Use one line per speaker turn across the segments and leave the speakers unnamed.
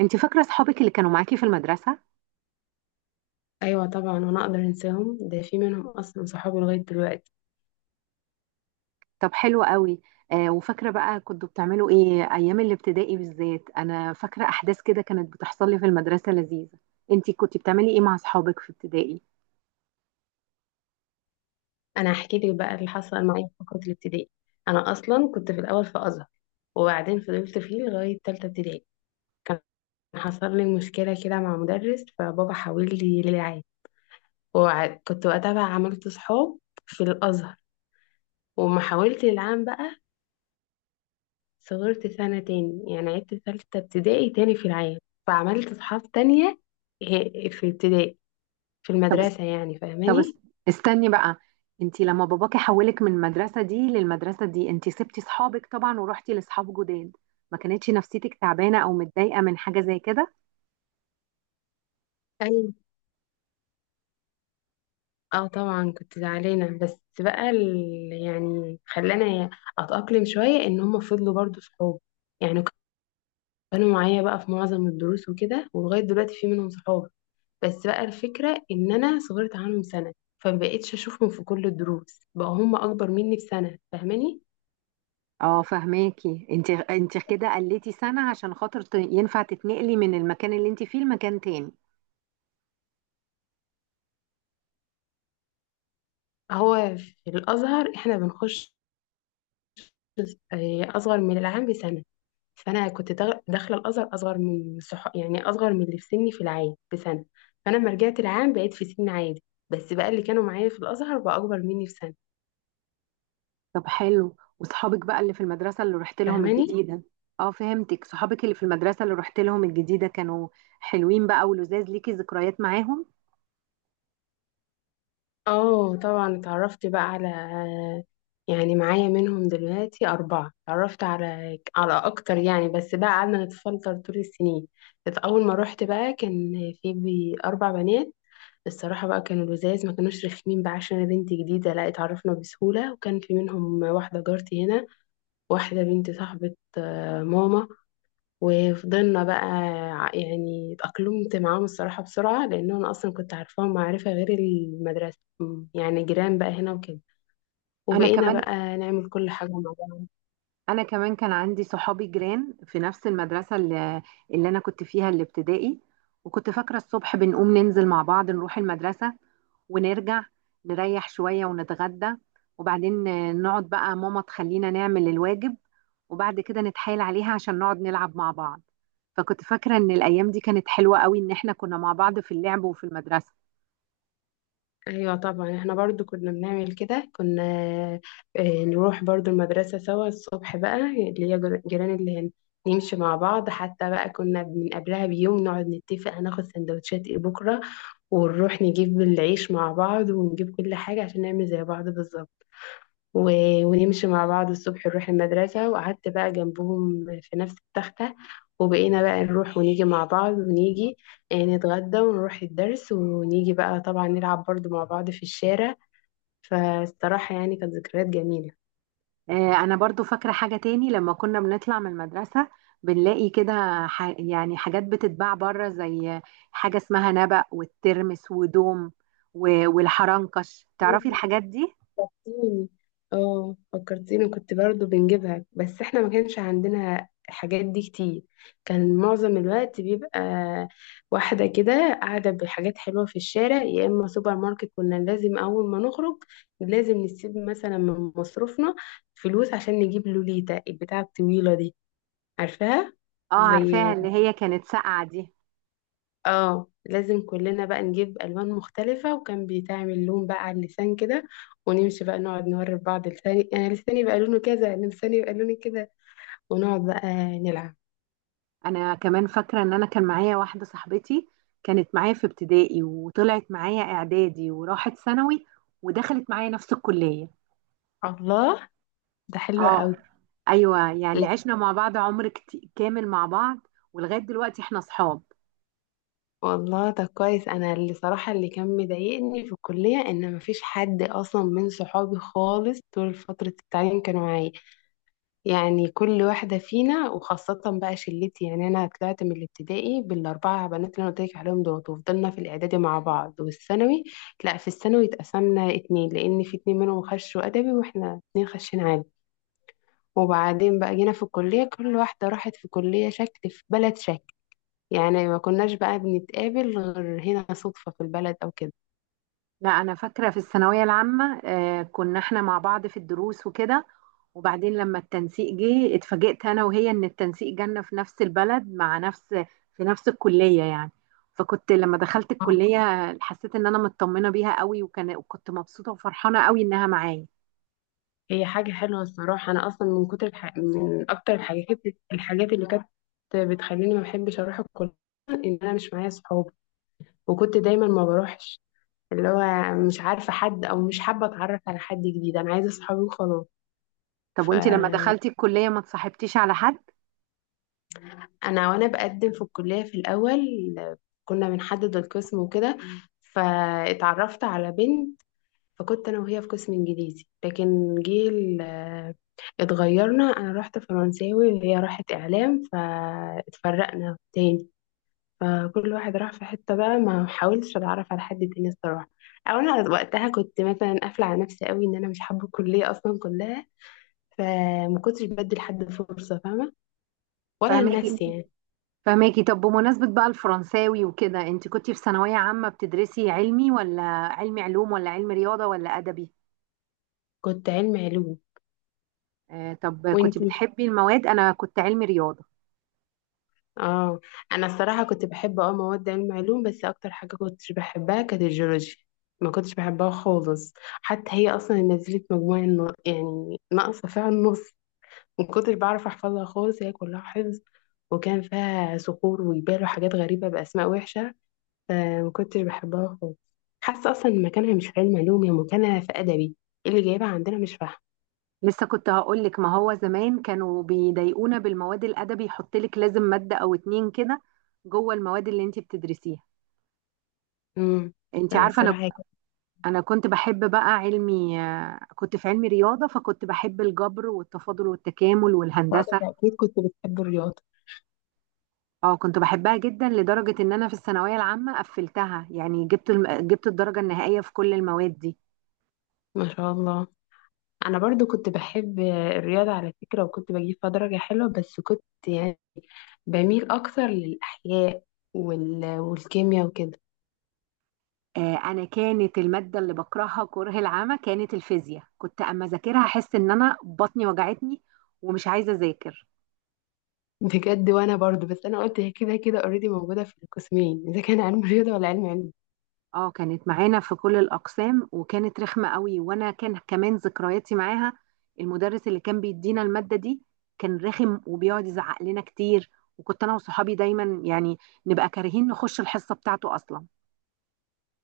انت فاكره اصحابك اللي كانوا معاكي في المدرسه؟
ايوه، طبعا. وانا اقدر انساهم؟ ده في منهم اصلا صحابي لغايه دلوقتي.
طب حلو قوي. وفاكره بقى كنتوا بتعملوا ايه ايام الابتدائي؟ بالذات انا فاكره احداث كده كانت بتحصل لي في المدرسه لذيذه. انت كنت بتعملي ايه مع اصحابك في ابتدائي؟
انا هحكي لك بقى اللي حصل معايا في فتره الابتدائي. انا اصلا كنت في الاول في ازهر، وبعدين فضلت فيه لغايه تالته ابتدائي. حصل لي مشكله كده مع مدرس، فبابا حاول لي للعام، وكنت وقتها بقى عملت صحاب في الازهر، وما حاولت للعام بقى. صغرت سنه تاني، يعني عدت تالته ابتدائي تاني في العام، فعملت صحاب تانية في ابتدائي، في
طب است-
المدرسه يعني،
طب است-
فاهماني؟
استني بقى. انت لما باباكي حولك من المدرسه دي للمدرسه دي، انت سبتي اصحابك طبعا ورحتي لاصحاب جداد، ما كانتش نفسيتك تعبانه او متضايقه من حاجه زي كده؟
اه، طبعا كنت زعلانة، بس بقى يعني خلاني اتأقلم شوية ان هم فضلوا برضو صحاب، يعني كانوا معايا بقى في معظم الدروس وكده، ولغاية دلوقتي في منهم صحاب. بس بقى الفكرة ان انا صغرت عنهم سنة، فمبقتش اشوفهم في كل الدروس بقى، هم اكبر مني بسنة، فاهماني؟
اه فهماكي. انت كده قلتي سنه عشان خاطر ينفع تتنقلي من المكان اللي انت فيه لمكان تاني.
هو في الازهر احنا بنخش اصغر من العام بسنة. فانا كنت داخله الازهر اصغر من يعني اصغر من اللي في سني في العام بسنه. فانا لما رجعت العام بقيت في سن عادي، بس بقى اللي كانوا معايا في الازهر بقى اكبر مني بسنه،
طب حلو، وصحابك بقى اللي في المدرسة اللي رحت لهم
فاهماني؟
الجديدة؟ اه فهمتك، صحابك اللي في المدرسة اللي رحت لهم الجديدة كانوا حلوين بقى ولذاذ، ليكي ذكريات معاهم؟
اه، طبعا اتعرفت بقى على، يعني معايا منهم دلوقتي أربعة، اتعرفت على أكتر يعني، بس بقى قعدنا نتفلتر طول السنين. بس أول ما روحت بقى كان في أربع بنات. الصراحة بقى كانوا لزاز، ما كانوش رخمين بقى، عشان أنا بنت جديدة لا اتعرفنا بسهولة، وكان في منهم واحدة جارتي هنا، واحدة بنت صاحبة ماما. وفضلنا بقى، يعني اتأقلمت معاهم الصراحة بسرعة، لأن أنا أصلا كنت عارفاهم معرفة غير المدرسة، يعني جيران بقى هنا وكده.
انا
وبقينا
كمان
بقى نعمل كل حاجة مع بعض.
انا كمان كان عندي صحابي جيران في نفس المدرسة اللي انا كنت فيها الابتدائي، وكنت فاكرة الصبح بنقوم ننزل مع بعض نروح المدرسة، ونرجع نريح شوية ونتغدى، وبعدين نقعد بقى ماما تخلينا نعمل الواجب، وبعد كده نتحايل عليها عشان نقعد نلعب مع بعض. فكنت فاكرة إن الأيام دي كانت حلوة قوي، إن إحنا كنا مع بعض في اللعب وفي المدرسة.
أيوة طبعا، احنا برضو كنا بنعمل كده، كنا نروح برضو المدرسة سوا الصبح، بقى اللي هي جيران اللي هنا. نمشي مع بعض، حتى بقى كنا من قبلها بيوم نقعد نتفق هناخد سندوتشات ايه بكرة، ونروح نجيب العيش مع بعض، ونجيب كل حاجة عشان نعمل زي بعض بالظبط. و... ونمشي مع بعض الصبح نروح المدرسة، وقعدت بقى جنبهم في نفس التختة. وبقينا بقى نروح ونيجي مع بعض، ونيجي نتغدى ونروح الدرس، ونيجي بقى طبعا نلعب برضو مع بعض في الشارع. فالصراحة يعني كانت ذكريات جميلة.
أنا برضو فاكرة حاجة تاني. لما كنا بنطلع من المدرسة بنلاقي كده، يعني حاجات بتتباع بره، زي حاجة اسمها نبق والترمس ودوم والحرنكش، تعرفي الحاجات دي؟
فكرتيني اه فكرتيني، كنت برضو بنجيبها، بس احنا ما كانش عندنا الحاجات دي كتير. كان معظم الوقت بيبقى واحدة كده قاعدة بحاجات حلوة في الشارع، يا إما سوبر ماركت. كنا لازم أول ما نخرج، لازم نسيب مثلا من مصروفنا فلوس عشان نجيب لوليتا البتاعة الطويلة دي، عارفاها؟
اه عارفاها،
زي
اللي هي كانت ساقعة دي.
اه لازم كلنا بقى نجيب ألوان مختلفة، وكان بيتعمل لون بقى على اللسان كده، ونمشي بقى نقعد نوري بعض لساني، أنا لساني يبقى لونه كذا، لساني يبقى لوني كده، ونقعد بقى نلعب.
أنا كمان فاكرة إن أنا كان معايا واحدة صاحبتي كانت معايا في ابتدائي وطلعت معايا إعدادي وراحت ثانوي ودخلت معايا نفس الكلية.
الله، ده حلو
اه
قوي.
ايوه، يعني
لا،
عشنا مع بعض عمر كامل مع بعض، ولغايه دلوقتي احنا اصحاب.
والله ده كويس، أنا اللي صراحة اللي كان مضايقني في الكلية إن مفيش حد أصلا من صحابي خالص طول فترة التعليم كانوا معايا. يعني كل واحدة فينا، وخاصة بقى شلتي، يعني أنا طلعت من الابتدائي بالأربعة بنات اللي أنا قلت لك عليهم دول، وفضلنا في الإعدادي مع بعض والثانوي. لا، في الثانوي اتقسمنا اتنين، لأن في اتنين منهم خشوا أدبي، وإحنا اتنين خشين عادي. وبعدين بقى جينا في الكلية، كل واحدة راحت في كلية شكل في بلد شكل، يعني ما كناش بقى بنتقابل غير هنا صدفة في البلد أو كده.
لا، انا فاكره في الثانويه العامه آه كنا احنا مع بعض في الدروس وكده، وبعدين لما التنسيق جه اتفاجئت انا وهي ان التنسيق جالنا في نفس البلد، مع نفس في نفس الكليه يعني. فكنت لما دخلت الكليه حسيت ان انا مطمنه بيها قوي، وكنت مبسوطه وفرحانه قوي انها معايا.
هي حاجة حلوة الصراحة، أنا أصلا من أكتر الحاجات، اللي كانت بتخليني ما بحبش أروح الكلية، إن أنا مش معايا صحاب، وكنت دايما ما بروحش، اللي هو مش عارفة حد أو مش حابة أتعرف على حد جديد، أنا عايزة صحابي وخلاص.
طب وانت لما
فأنا
دخلتي الكليه ما اتصاحبتيش على حد؟
وأنا بقدم في الكلية في الأول، كنا بنحدد القسم وكده، فاتعرفت على بنت، فكنت انا وهي في قسم انجليزي، لكن جه اتغيرنا، انا رحت فرنساوي وهي راحت اعلام، فاتفرقنا تاني، فكل واحد راح في حتة بقى، ما حاولتش اتعرف على حد تاني الصراحة، او انا وقتها كنت مثلا قافلة على نفسي قوي ان انا مش حابة الكلية اصلا كلها، فما كنتش بدي لحد فرصة فاهمة، ولا
فاهمه.
لنفسي يعني.
فماكي طب، بمناسبة بقى الفرنساوي وكده، انت كنتي في ثانوية عامة بتدرسي علمي ولا علمي علوم ولا علمي رياضة ولا أدبي؟
كنت علم علوم.
آه طب كنت
وانتي؟
بتحبي المواد؟ أنا كنت علمي رياضة
اه، انا الصراحه كنت بحب مواد علم علوم، بس اكتر حاجه كنتش بحبها كانت الجيولوجيا، ما كنتش بحبها خالص، حتى هي اصلا نزلت مجموعه يعني ناقصه فيها النص، ما كنتش بعرف احفظها خالص، هي كلها حفظ، وكان فيها صخور وجبال وحاجات غريبه باسماء وحشه، فما كنتش بحبها خالص، حاسه اصلا إن مكانها مش في علم علوم، هي مكانها في ادبي، إيه اللي جايبها عندنا مش فاهمه.
لسه كنت هقولك، ما هو زمان كانوا بيضايقونا بالمواد الأدبي، يحطلك لازم مادة أو اتنين كده جوه المواد اللي انت بتدرسيها.
امم
انت عارفة، أنا
فالصراحه هي كانت
أنا كنت بحب بقى علمي، آه كنت في علمي رياضة، فكنت بحب الجبر والتفاضل والتكامل
صعبة.
والهندسة.
اكيد كنت بتحب الرياضه.
اه كنت بحبها جدا، لدرجة ان انا في الثانوية العامة قفلتها، يعني جبت الدرجة النهائية في كل المواد دي.
ما شاء الله، انا برضو كنت بحب الرياضة على فكرة، وكنت بجيب فيها درجة حلوة، بس كنت يعني بميل اكتر للاحياء والكيمياء وكده.
آه انا كانت المادة اللي بكرهها كره العمى كانت الفيزياء، كنت اما اذاكرها احس ان انا بطني وجعتني ومش عايزة اذاكر.
بجد، وانا برضو، بس انا قلت هي كده كده اوريدي موجودة في القسمين، اذا كان علم رياضة ولا علم.
اه كانت معانا في كل الاقسام وكانت رخمة قوي، وانا كان كمان ذكرياتي معاها، المدرس اللي كان بيدينا المادة دي كان رخم وبيقعد يزعق لنا كتير، وكنت انا وصحابي دايما يعني نبقى كارهين نخش الحصة بتاعته اصلا.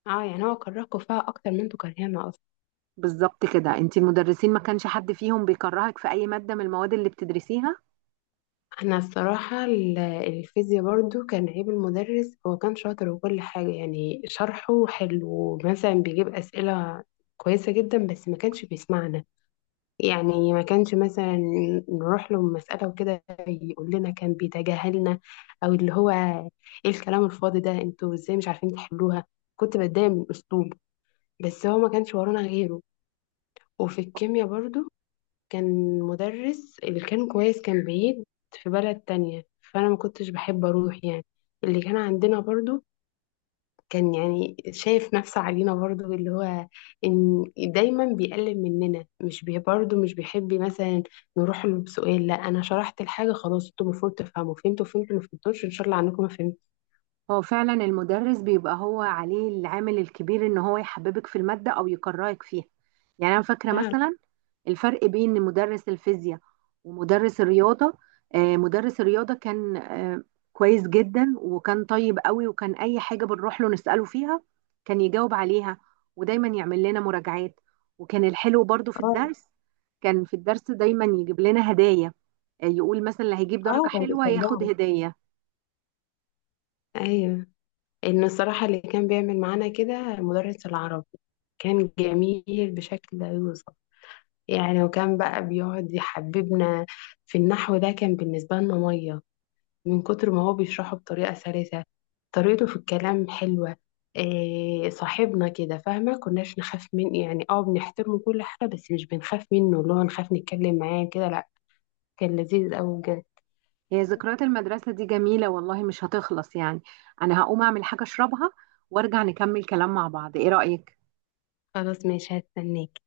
اه، يعني هو كرهكم فيها اكتر من انتوا كرهانا اصلا.
بالظبط كده. انت المدرسين ما كانش حد فيهم بيكرهك في اي مادة من المواد اللي بتدرسيها؟
انا الصراحة الفيزياء برضو كان عيب المدرس، هو كان شاطر وكل حاجة، يعني شرحه حلو، مثلا بيجيب اسئلة كويسة جدا، بس ما كانش بيسمعنا، يعني ما كانش مثلا نروح له مسألة وكده يقول لنا، كان بيتجاهلنا، او اللي هو: ايه الكلام الفاضي ده، انتوا ازاي مش عارفين تحلوها. كنت بتضايق من اسلوبه، بس هو ما كانش ورانا غيره. وفي الكيمياء برضو، كان مدرس اللي كان كويس كان بعيد في بلد تانية، فانا ما كنتش بحب اروح يعني، اللي كان عندنا برضو كان يعني شايف نفسه علينا برضو، اللي هو ان دايما بيقلل مننا، مش برضو مش بيحب مثلا نروح له بسؤال، لا انا شرحت الحاجه خلاص، انتوا المفروض تفهموا، فهمتوا فهمتوا، ما فهمتوش ان شاء الله عنكم ما فهمتوا.
هو فعلا المدرس بيبقى هو عليه العامل الكبير ان هو يحببك في المادة او يكرهك فيها. يعني انا فاكرة
فعلا.
مثلا الفرق بين مدرس الفيزياء ومدرس الرياضة. مدرس الرياضة كان، كويس جدا وكان طيب قوي، وكان أي حاجة بنروح له نسأله فيها كان يجاوب عليها، ودايما يعمل لنا مراجعات، وكان الحلو برضو في
اه.
الدرس، كان في الدرس دايما يجيب لنا هدايا، يقول مثلا اللي هيجيب درجة
اه، كان
حلوة ياخد
بيشجعك.
هدية.
ايوه، ان الصراحه اللي كان بيعمل معانا كده مدرس العربي، كان جميل بشكل لا يوصف، يعني وكان بقى بيقعد يحببنا في النحو ده، كان بالنسبه لنا ميه، من كتر ما هو بيشرحه بطريقة سلسة، طريقته في الكلام حلوة، إيه صاحبنا كده، فاهمة كناش نخاف من يعني بنحترمه كل حاجة، بس مش بنخاف منه، اللي هو نخاف نتكلم معاه كده، لا. كان لذيذ أوي بجد.
هي ذكريات المدرسة دي جميلة والله، مش هتخلص يعني. أنا هقوم أعمل حاجة أشربها وأرجع نكمل كلام مع بعض، إيه رأيك؟
خلاص، ماشي، هستناك.